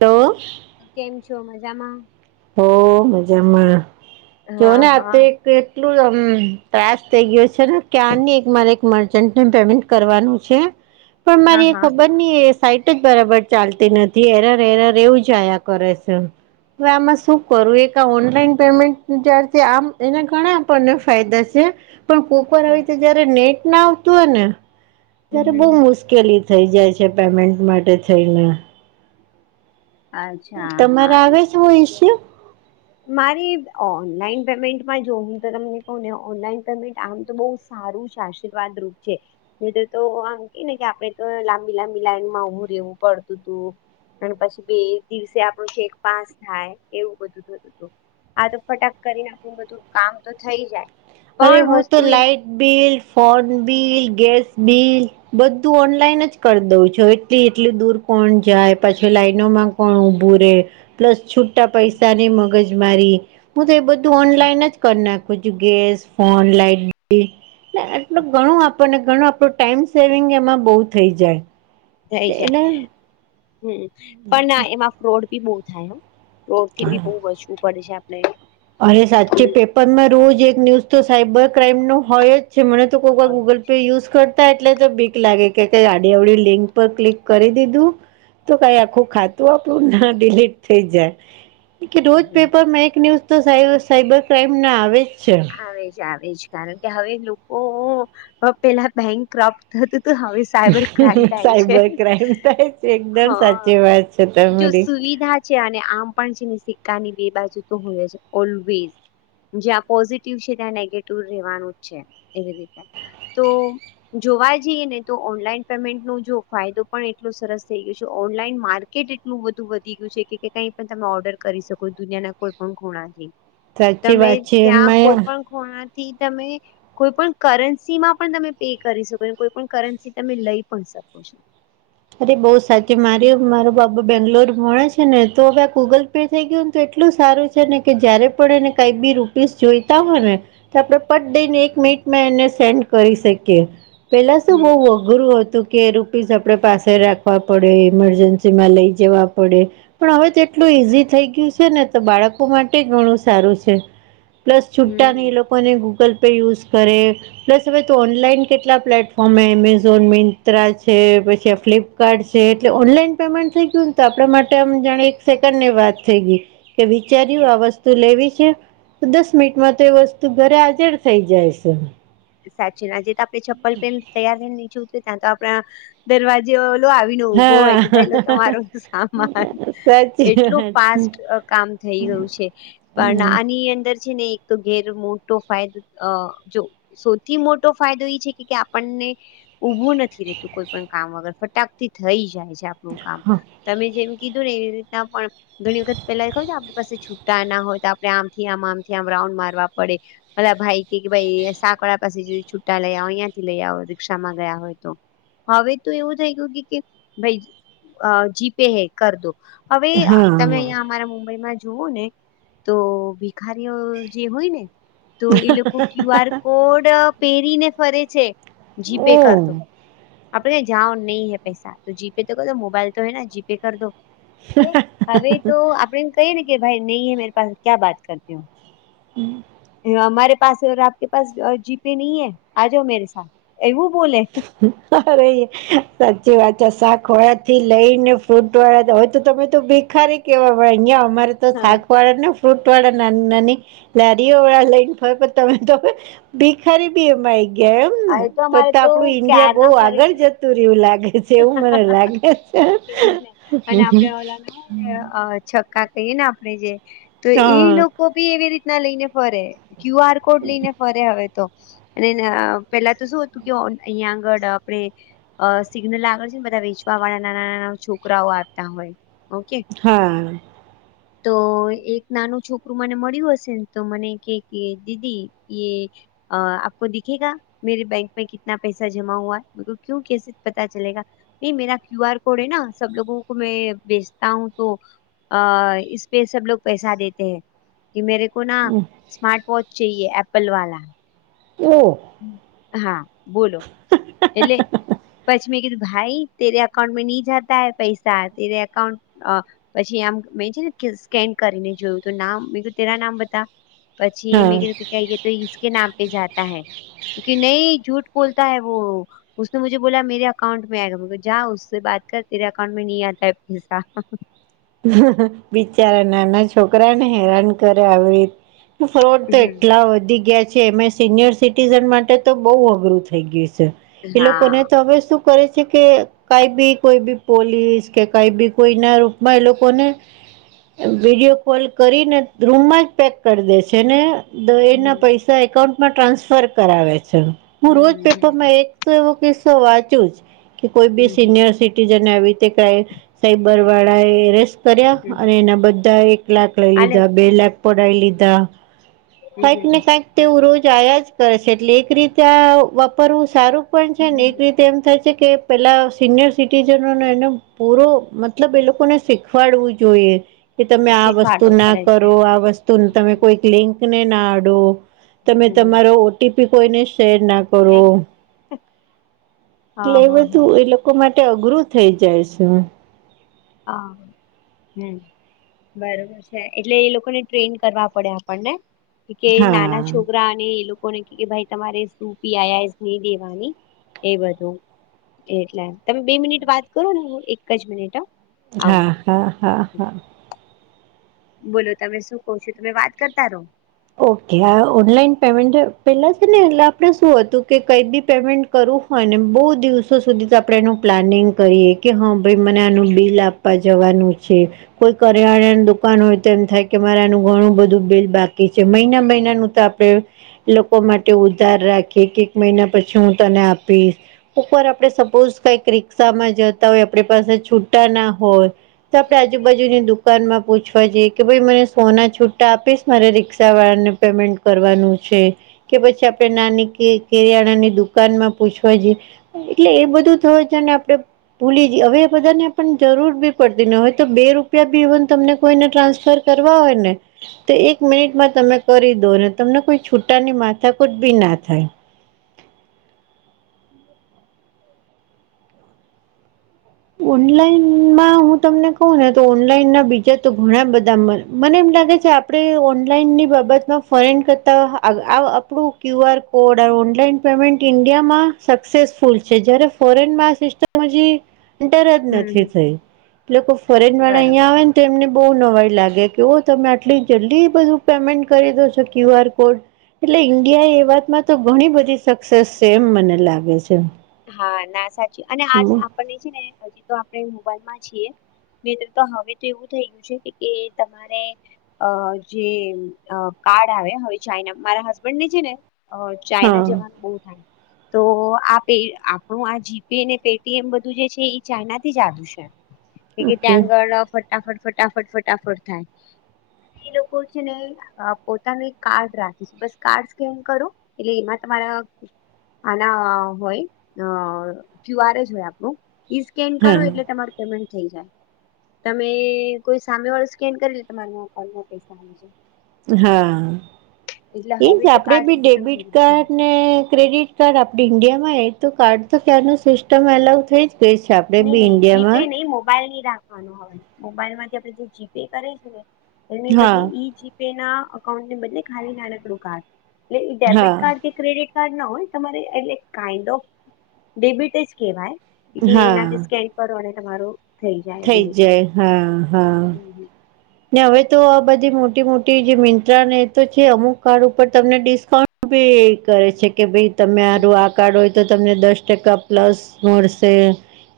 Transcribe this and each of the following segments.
તો કેમ છો મજામાં હો મજામાં કેવો હા ને હા આતો એક કેટલુ એમ ત્રાસ થઇ ગયો છે ને ક્યા આની એક મારે એક મર્ચન્ટને પેમેન્ટ કરવાનું છે પણ હા મારી એ હા ખબર ની સાઈટ જ બરાબર ચાલતી નથી એરર એરર એવું જ આયા કરે છે ફેમસ શું કરું એક આ ઓનલાઈન પેમેન્ટ જ્યારથી આમ એના ઘણા આપણને ફાયદા છે. પણ કોકવાર આવી હમ રીતે જયારે નેટ ના આવતું હોય ને હમ ત્યારે હમ બહુ હમ મુશ કેલી થઈ જાય છે પેમેન્ટ માટે થઈને. અચ્છા તમારે આવે છે એવો ઈશ્યુ? મારી ઓનલાઈન પેમેન્ટમાં જો હું [unintelligible] કહું ને ઓનલાઈન પેમેન્ટ આમ તો બહુ સારું છે, આશીર્વાદ રૂપ છે. નહીં તો-તો આમ કહે ને કે આપડે તો લાંબી-લાંબી લાઈન માં ઉભું રહેેવું પડતું તું પણ પછી બે એક દિવસે આપણું છેક પાસ થાય એવું બધું થત તું, આ તો ફટાક કરી ને આપણું બધું કામ તો થઈ જાય. અરે પણ હું તો વસ્તુ એક light bill, phone bill, gas bill બધું ઓનલાઈન જ કરી દઉં છું. હવે એટલી-એટલી દૂર કોણ જાય? પછી લાઈનોમાં કોણ ઉભું રહે? પ્લસ છુ ટા પૈસા ની મગજ મારી હું તો એ બધું ઓનલાઈન જ કર નાખું છું, ગેસ ફોન, લાઈટ બીલ. ને એટલું ઘણું આપણને ઘણું આપડું ટાઈમ સેવિંગ એમાં બહુ થઈ જાય. થઈ જાય. એટલે હમ્મ-હમ્મ. પણ આ એમાં ફ્રોડ બી બહુ થાય હો. [unintelligible] થી બી બહુ બચવું પડે છે આપણે. અરે સાચે. પેપરમાં રોજ એક ન્યૂઝ તો સાયબર ક્રાઈમ નું હોય જ છે. મને તો કોકવાર હોય ગૂગલ પે યુઝ કર તા એટલે તો બીક લાગે કે કંઈ આડી અવડી લિંક પર ક્લિક કરી દીધું તો કાંઈ આખું ખાતું આપણું ના ડીલીટ થઈ જાય. કે-કે હમ રોજ હમ પેપરમાં એક ન્યૂઝ તો સાઈબ સાઈબર ક્રાઈમ ના આવે જ છે. આવે જ આવે જ. કારણ કે હવે લોકો હવે પહેલા બેંક ક્રપ્ટ થતું તું હવે સ સાયબર ક્રાઈમ થાય સાયબર છો. ક્રાઇમ થાય છે એકદમ હા. સાચી વાત છે જો તમારી સુવિધા જ છે, અને આમ પણ છે ને સિક્કા ની બે બાજુ તો હોય જ ઓલવેઈઝ. જે આપ પોઝિટિવ છે ત્યાં નેગેટિવ રહેવાનું જ છે, એવી રીતે. તો જોવા જઈએ ને તો ઓનલાઈન પેમેન્ટ નો જો ફાયદો પણ એટલો સરસ થઈ ગયો છે ઓનલાઈન માર્કેટ એટલું બધું વધી ગયું છે કે કાંઈ પણ તમે ઓર્ડર કરી શકો દુનિયાના કોઈ પણ ખુણાથી. સાચી વાત છે. તાં કોઈ એમાં પણ ખુણા થી તમે કોઈ પણ કરન્સી માં પણ તમે પે કરી શકો છો, કે કોઈ પણ કરન્સી તમે લઈ પણ શકો છો. અરે બહુ સાચી. મારી મારો બાબો બેંગ્લોર ભણે છે ને તો હવે આ ગૂગલ પે થઈ ગયુંને તો એટલું સારું છે ને કે જયારે પણ એને કાંઈક બી રૂપિઝ જોઈતા હોય ને તો આપણે પટ દઈને એક મિનિટમાં એને સેન્ડ કરી શકીએ. પેલા તો હમ શું બહું અઘરું હતું કે રૂપિઝ આપણે પાસ સે રાખવા પડે, ઇમરજન્સી માં લઈ જવા પડે પણ હવે તો એટલું ઈઝી થઈ ગયું છે ને તો બાળકો માટેય ઘણું સારું છે. પ્લસ હમ છુટા ની એ લોકોને ગૂગલ પે યુઝ કરે પ્લસ હવે તો ઓનલાઈન કેટલા પ્લેટફોર્મ હે એમેઝોન, મિંત્રા છે, પછી ફ્લિપકાર્ટ છે. એટલે ઓનલાઈન પેમેન્ટ થઈ ગયું ને તો આપણા માટે આમ જાણે એક સેકન્ડ ની વાત થઈ ગઈ. કે હમ વિચાર્યું આ વસ્ તુ લેવી છે તો દસ મિનિટમાં તો એ વસ્તુ ઘરે હજર થઈ જાય છે. કે સાચેન. હજી તો આપણે ચપ્પલ પહેરીન તૈયાર રહીને નીચે ઉતરી ત્યાં તો આપણા દરવાજે ઓલો આવીને ઉભો હોય હા કે ભાઈ લો તમારો સામાન. સાચી એટલું વાત ફાસ્ટ અહ કામ થઈ ગયું છે પણ આની અંદર છે ને એક તો ઘેર મોટો ફાયદો અ જો સૌથી મોટો ફાયદો એ છે કે આપણને ઉભું નથી રતું કોઈ પણ કામ વગર ફટાકથી થઈ જાય છે આપણું કામ તમે જેમ કીધું ને એવી રીતના પણ ઘણી વખત પેલા ખબર આપણી પાસે છુટા ના હોય તો આપડણે આમથી આમ આમથી આમ રાઉન્ડ મારવા પડે મ ભાઈ કે કે ભાઈ સા પણ પાસે છુટા લઈ આવ અહીંથી લઈ આવો રિક્ષામાં ગયા હોય તો હવે તો એવું થઈ ગયું કે ભાઈ અ જીપે હે કર દો હવે તમે હા અહીં અમારા મુંબઈમાં જુઓ ને તો ભિખારીઓ જે હોય ને તો એ લોકો ક્યુ આર કોડ પહેરીને ફરે છે ઓ જીપે કરદો આપડે જાઓ નહી પૈસા તો જીપે તો કર દો મોબાઈલ તો હૈ ને જીપે કર દો હવે તો આપડે કહીએ ને કે ભાઈ નહી હ મેરી પાસે ક્યા વાત કરતી હો એ અમારે પાસે આપકે પાસ જીપે નહી હૈ આ જા મેરે સા એવું બોલે અરે હા સાચી વાત છે શાખ વાળા થી લઈને ફ્રૂટ વાળા હોય તો તમે તો બી ખરે કેવા અહિયાયા અમારે તો હા શાક વાળા ને ફ્રૂટ વાળા નાની નાની લારીઓ વાળા લઈને ફરે પણ તમે તો હવે ભીખારી બી એમાં આવી ગયા એમ ને એ તો અમારે ત આપણું ઈન્ડિયા બહુ ક્યારના ફરે આગળ છે. જ જતું રયુ લાગે છે એવું મને લાગે છે એજ ને અને આપડે ઓલા ના હોય છક્કા કહીએ ને આપણેે જે તો એ હા લોકો બી એવી રીતના લઈને ફરે ક્યુ આર કોડ લઈને ફરે હવે તો અને પેલા તો શું હતું કે અહીિયાંયા આગળ આપણે અ સિગ્નલ આગળ છે ને બધા વેચવા વાળા નાના નાના છોકરાઓ આવતા હોય ઓકે હા તો એક નાનું છોકરું મને મળ્યું હશે ને તો મને કે કે દીદી એ અ આપકો દિખેંગા મેરે બેંક મે કીતના પૈસા જમા હુઆ હે મે કીધું કેસે પતા ચલે નહી મેરા ક્યુ આર કોડ હૈ ના સબ લોકો કો મે ભેચતા હું તો અ પે સબલોગ પૈસા દેતે હૈ કે મેરે કો ના સ્માર્ટ વોચ ચયે એપલ વાળા ઓ હા બોલો એટલે પછી મેં કીધું ભાઈ તેરે અકાઉન્ટ મે નહી જતા હૈ પૈસા તેરે અકાઉંન્ટ અ પછી આમ મે છે ને સ્કેન કરીને જોયું નામ તેરા નામ બતા પછી હા મે ક કે તો કે નામ પે જાતા હૈ ક નહી જૂઠ બોલતા હૈ વો ઉસને મુજ બોલા મેરે અકાઉન્ટ મે આયગા જા બાત કર તરે અકાઉન્ટ મે ન આતા પૈસા બિચારા નાના છોકરાને હેરાન કરે આવી રીતે ફ્રોડ તો હમ એટલા વધી ગયા છે, એમ સિનિયર સિટીઝન માટે તો બહ અઘરું થઈ ગયું છે, એ લોકોને હા તો હવે શું કરે છે કે કઈ બી કોઈ બી પોલીસ કે કઈ બી કોઈ ના ર ભય એ લોકોને વિડીયો કોલ કરીને રૂમમાં જ પેક કરી દેશે ને દ એ ના હમ પૈસા એકાઉન્ટમાં ટ્રાન્સફર કરાવે છે, હું રોજ હમ હમ પેપરમાં એક તો એવો કિસ્સો વાંચુ જ કે કોઈ બી હમ સિનિયર હમ સી તુજ, નેવીતી કઈ સાઈબર વાળા એ ર કર્યા, હમ અને એના બધા એક લાખ લઈ આલે લીધા, બે લાખ પઢાઈ હમ લીધા. કંઈક ને, કંઈક. તેવું રોજ આયા જ કરે છે, એટલે એક રીતે આ વાપરવું સારું પણ છે ને, હમ એક રીતે એમ થાય છે કે, પેલા સિનિયર સિટીજનો એનો પૂરો મતલબ એ લોકો ને, શીખવાડવું જોઈએ કે, તમે આ વસ્તુ શીખવાડવું ના પડે છે કરો, આ વસ્તુ તમે હમ કોઈ લિંક ને ના આડો, તમે હમ તમારો ઓટીપી કોઈને શેર ના કરે, નહી એટલે હા એ હા હા બધું એ લોકો લોકો માટે અઘરું થઈ જાય છે. હ, હમ્મ. બરોબર છે, એટલે એ લોકો ને ટ્રેન કરવા પડે, આપણને કે હા નાના છોકરા અને એ લોકો લોકોને ભ તમારે શું પી નહી દેવાની, એ બધું. એટલે તમે બે મિનિટ વાત કરો ને, હ એક જ મિનિટ. આવું હા, હા, હા, હા. બોલો તમે શું કહો છો? તમે વાત કરતા રહો. ઓકે, આ ઓનલાઈન પેમેન્ટ પેલા છે ને, એટલે આપણે શું હતું કે, કઈ બી પેમેન્ટ કરવું હોય ને, બહુ દિવસો સુધી તો આપણે એનું પ્લાનિંગ કરીએ કે, હા ભાઈ મને આનું બિલ આપ. જવાનું, છે કોઈ કરિયાણા દુકાન હોય, તો એમ થાય કે, મારેનું ઘણું બધું બિલ બાકી. છે, મહિના મહિનાનું તો આપડે લોકો માટે ઉધાર રાખી કે, એક મહિના પછી હું તને આપીશ. એક વાર આપણે સપોઝ કઈક રિક્ષામાં જતા હોય, આપણી પાસે છૂટા ના હોય. તો આપણેે આજુબાજુની દુકાન માં પૂછવા જઈએ કે, ભાઈ મને સોના છુટ્ટા આપીશ મારે રિક્ષવાળાને પેમેન્ટ કરવાનું છે. કે પછી આપણે નાની કેરિયાણા ની દુકાનમાં પૂછવા જઈએ. એટલે એ બધું થયું છે ને, આપડે ભૂલી જઈ હવે, એ બધાને પણ જરૂર બી પડતી ને, હવે તો બે રૂપિયા બી એવન તમને કોઈને ટ્રાન્સફર કરવા હોય ને, તો એક મિનિટ માં તમે કરી દો ને, તમને કોઈ છૂટાની માથા જ બી ના થાય. ઓનલાઈનમાં હું તમને કહું ને, તો ઓનલાઈન ના બીજા તો ઘણા બધા મને એમ લાગે છે. આપણે ઓનલાઈનની બાબતમાં ફરેડ કરતાં, આપણું ક્યુઆર ઓડ ઓનલાઈન પેમેન્ટ ઈન્ડિયામાં સક્સેસફુલ છે, જ્યારે ફોરેનમાં આ સિસ્ટમ હજી ર જ હમ નથી, હમ થઈ એ લોકો ફોરેન વાળા બરોબર અહીં આવે ને એને બહુ નવાઈ લાગે કે, ઓ તમે આટલી જલ્દી બધું પેમેન્ટ કરી દો છો ક્યુ આર કોડ એટલે ઈન્ડિયા એ, એ વાતમાં તો ઘણી બધી સક્સેસ છે, એમ મને લાગે છે. હા ના સાચી, અને આ આપને છે ને, હજી તો આપણે મોબાઈલ માં છીએ. નેતૃત્વ હવે તો એવું થયું છે કે તમારે અ જે કાર્ડ આવે, હવે ચાઈના મારા હસબન્ડ ને છે ને ચાઈના હા જવાનું બહુ થાય તો, આપ આપણું આ જીપેપેટી એમ બધું જે છે, એ ચાઈના થી જુદુ છે. કે, કે ઓકે ત્યાં આગળ ફટાફટ, ફટાફટ, ફટાફટ થાય, એ લોકો છે ને પોતાનું એક કાર્ડ રાખીશ, બસ કાર્ડ સ્કેન કરું, એટલે એમાં તમારા આના હોય, અ ક્યુઆર જ હોય, આપણું ઈ સ્કેન હા કરું, એટલે તમારુ પેમેન્ટ થઈ જાય. તમે કોઈ સામે વાળું સ્કેન કરી લે, તમારા ઓનલાઇન પૈસા આવી જાય. હા એટલે એજ હવે તો આપડે કાર્ડ બી સિસ્ટમ ડેબિટ થઈ ગઈ છે કાર્ડ ને ક્રેડિટ કાર્ડ આપડી ઇન્ડિયા માં હ તો કાર્ડ તો ક્યાંનું સિસ્ટમ અલાઉ થઈ જ ગઈ છે આપ નઈ નઈ જીપે નહી મોબાઈલ નહી રાખવાનો હવે મોબાઈલ માંથી આપે જે જીપે કરે છે ને એની બદલે હા ઈ જીપે ના અકાઉન્ટની બદલે ખાલી નાનકડું કાર્ડ એટલે ડેબિટ હા કાર્ડ કે ક્રેડિટ કાર્ડ ના હોય તમારે એટલે કાઇન્ડ ઓફ ડેબિટ જ કેહેવાય. હા એનાથી સ્કેન કરો અને તમારું જાય એવી થઈ રીતે જાય હા હા. હમ, ને હવે તો આ બધી મોટી મોટી જે મિંત્રા ને તો છે અમુક કાર્ડ ઉપર તમને ડિસ્કાઉન્ટ ભી એ કરે છે કે ભાઈ હમ. તમારુ આ કાર્ડ હોય તો તમને દસ ટકા પ્લસ મળશે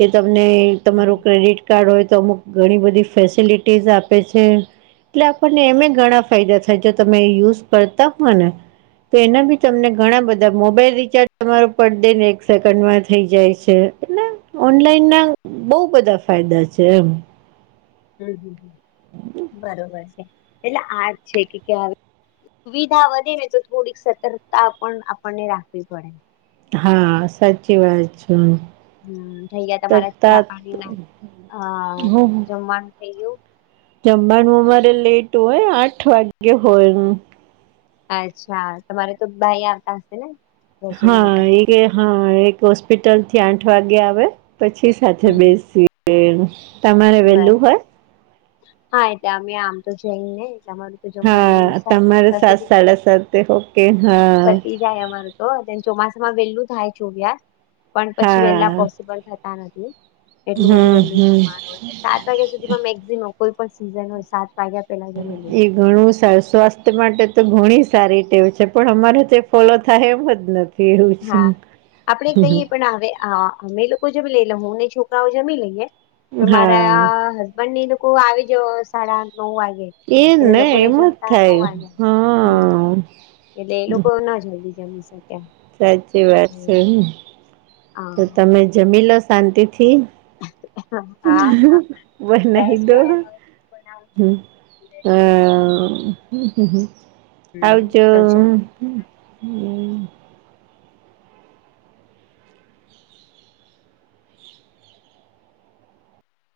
કે તમને હમ તમારું ક્રેડિટ કાર્ડ હોય તો અમુક ઘણી બધી ફેસિલિટીઝ આપે એટલે આપણને એમે ઘણા ફાયદા થાય જો તમે યુઝ કરતા હોય ને તો એના બી તમને ઘણા બધા મોબાઈલ રિચાર્જ તમારો પર દે નો એક સેકન્ડમાં થઇ જાય છે. એટલે ઓનલાઈન ના બહું બધા ફાયદા છે એમ. હમ્મ હમ્મ બરોબર છે એટલે આ જ છે કે અવે સુવિધા વધે ને તો થોડીક સતર્કતા પણ આપણને રાખવી પડે. હા સાચી વાત છે. હમ્મ થઈ ગયા તમારા ચા શકતા પાણી ના અ હું જમવાનું થઈ ગયું. જમવાનું અમારે લેટ હોય આઠ વાગ્યે હોય. અચ્છા તમારે તો ભાઈ આવતા હશે ને? રસોઈ હા માટે એ હા એ હોસ્પિટલ થી આઠ વાગે આવે પછી સાથે હમ બેસીએ તમારે બર વેલું હોય? હા એ અમે આમ તો જઈ ને તમારું? હા તમારે સાત સાડા સાતે ઓકે હા. પતી જાય અમાર તો ચોમાસામાં વેલું થાય ચોવ્યા પણ પછી હા વેહેલા પોસિબલ થતા નથી એટલું બધું હમ વહેલું હમ જવાનું હોય. સાત વાગ્યા સુધીમાં મેક્સિમમ કોઈ પણ સીઝન હોય સાત વાગ્યા પેલા જમી એ લઈએ ઘણું સારું સ્વાસ્થ માટે તો ઘણી સારી ટેવ છે પણ અમારે તે ફોલો થાય એમ જ નથી. એવું છે હા આપડે કહીએ પણ હવે અમે લોકો જમી લેઇ એટલે હું ને છોકરાઓ જમી લઈએ પણ હા મારા હસબન્ડ ને એ લોકો આવી જ સાડા આઠ નવ વાગે. એ એટલે ને લોકોને એમ જ જમતા નવ થાય વાગે હ. હમ એટલે એ લોકો ના જલ્દી જમી શકે. સાચી વાત છે તો હા તમે જમી લો શાંતિ થી હા હા બનાવી બસ જો દો. આ બનાવું છું હમ્મ હ થોડી વાર હમ્મ હમ્મ હમ આવજો. તો છે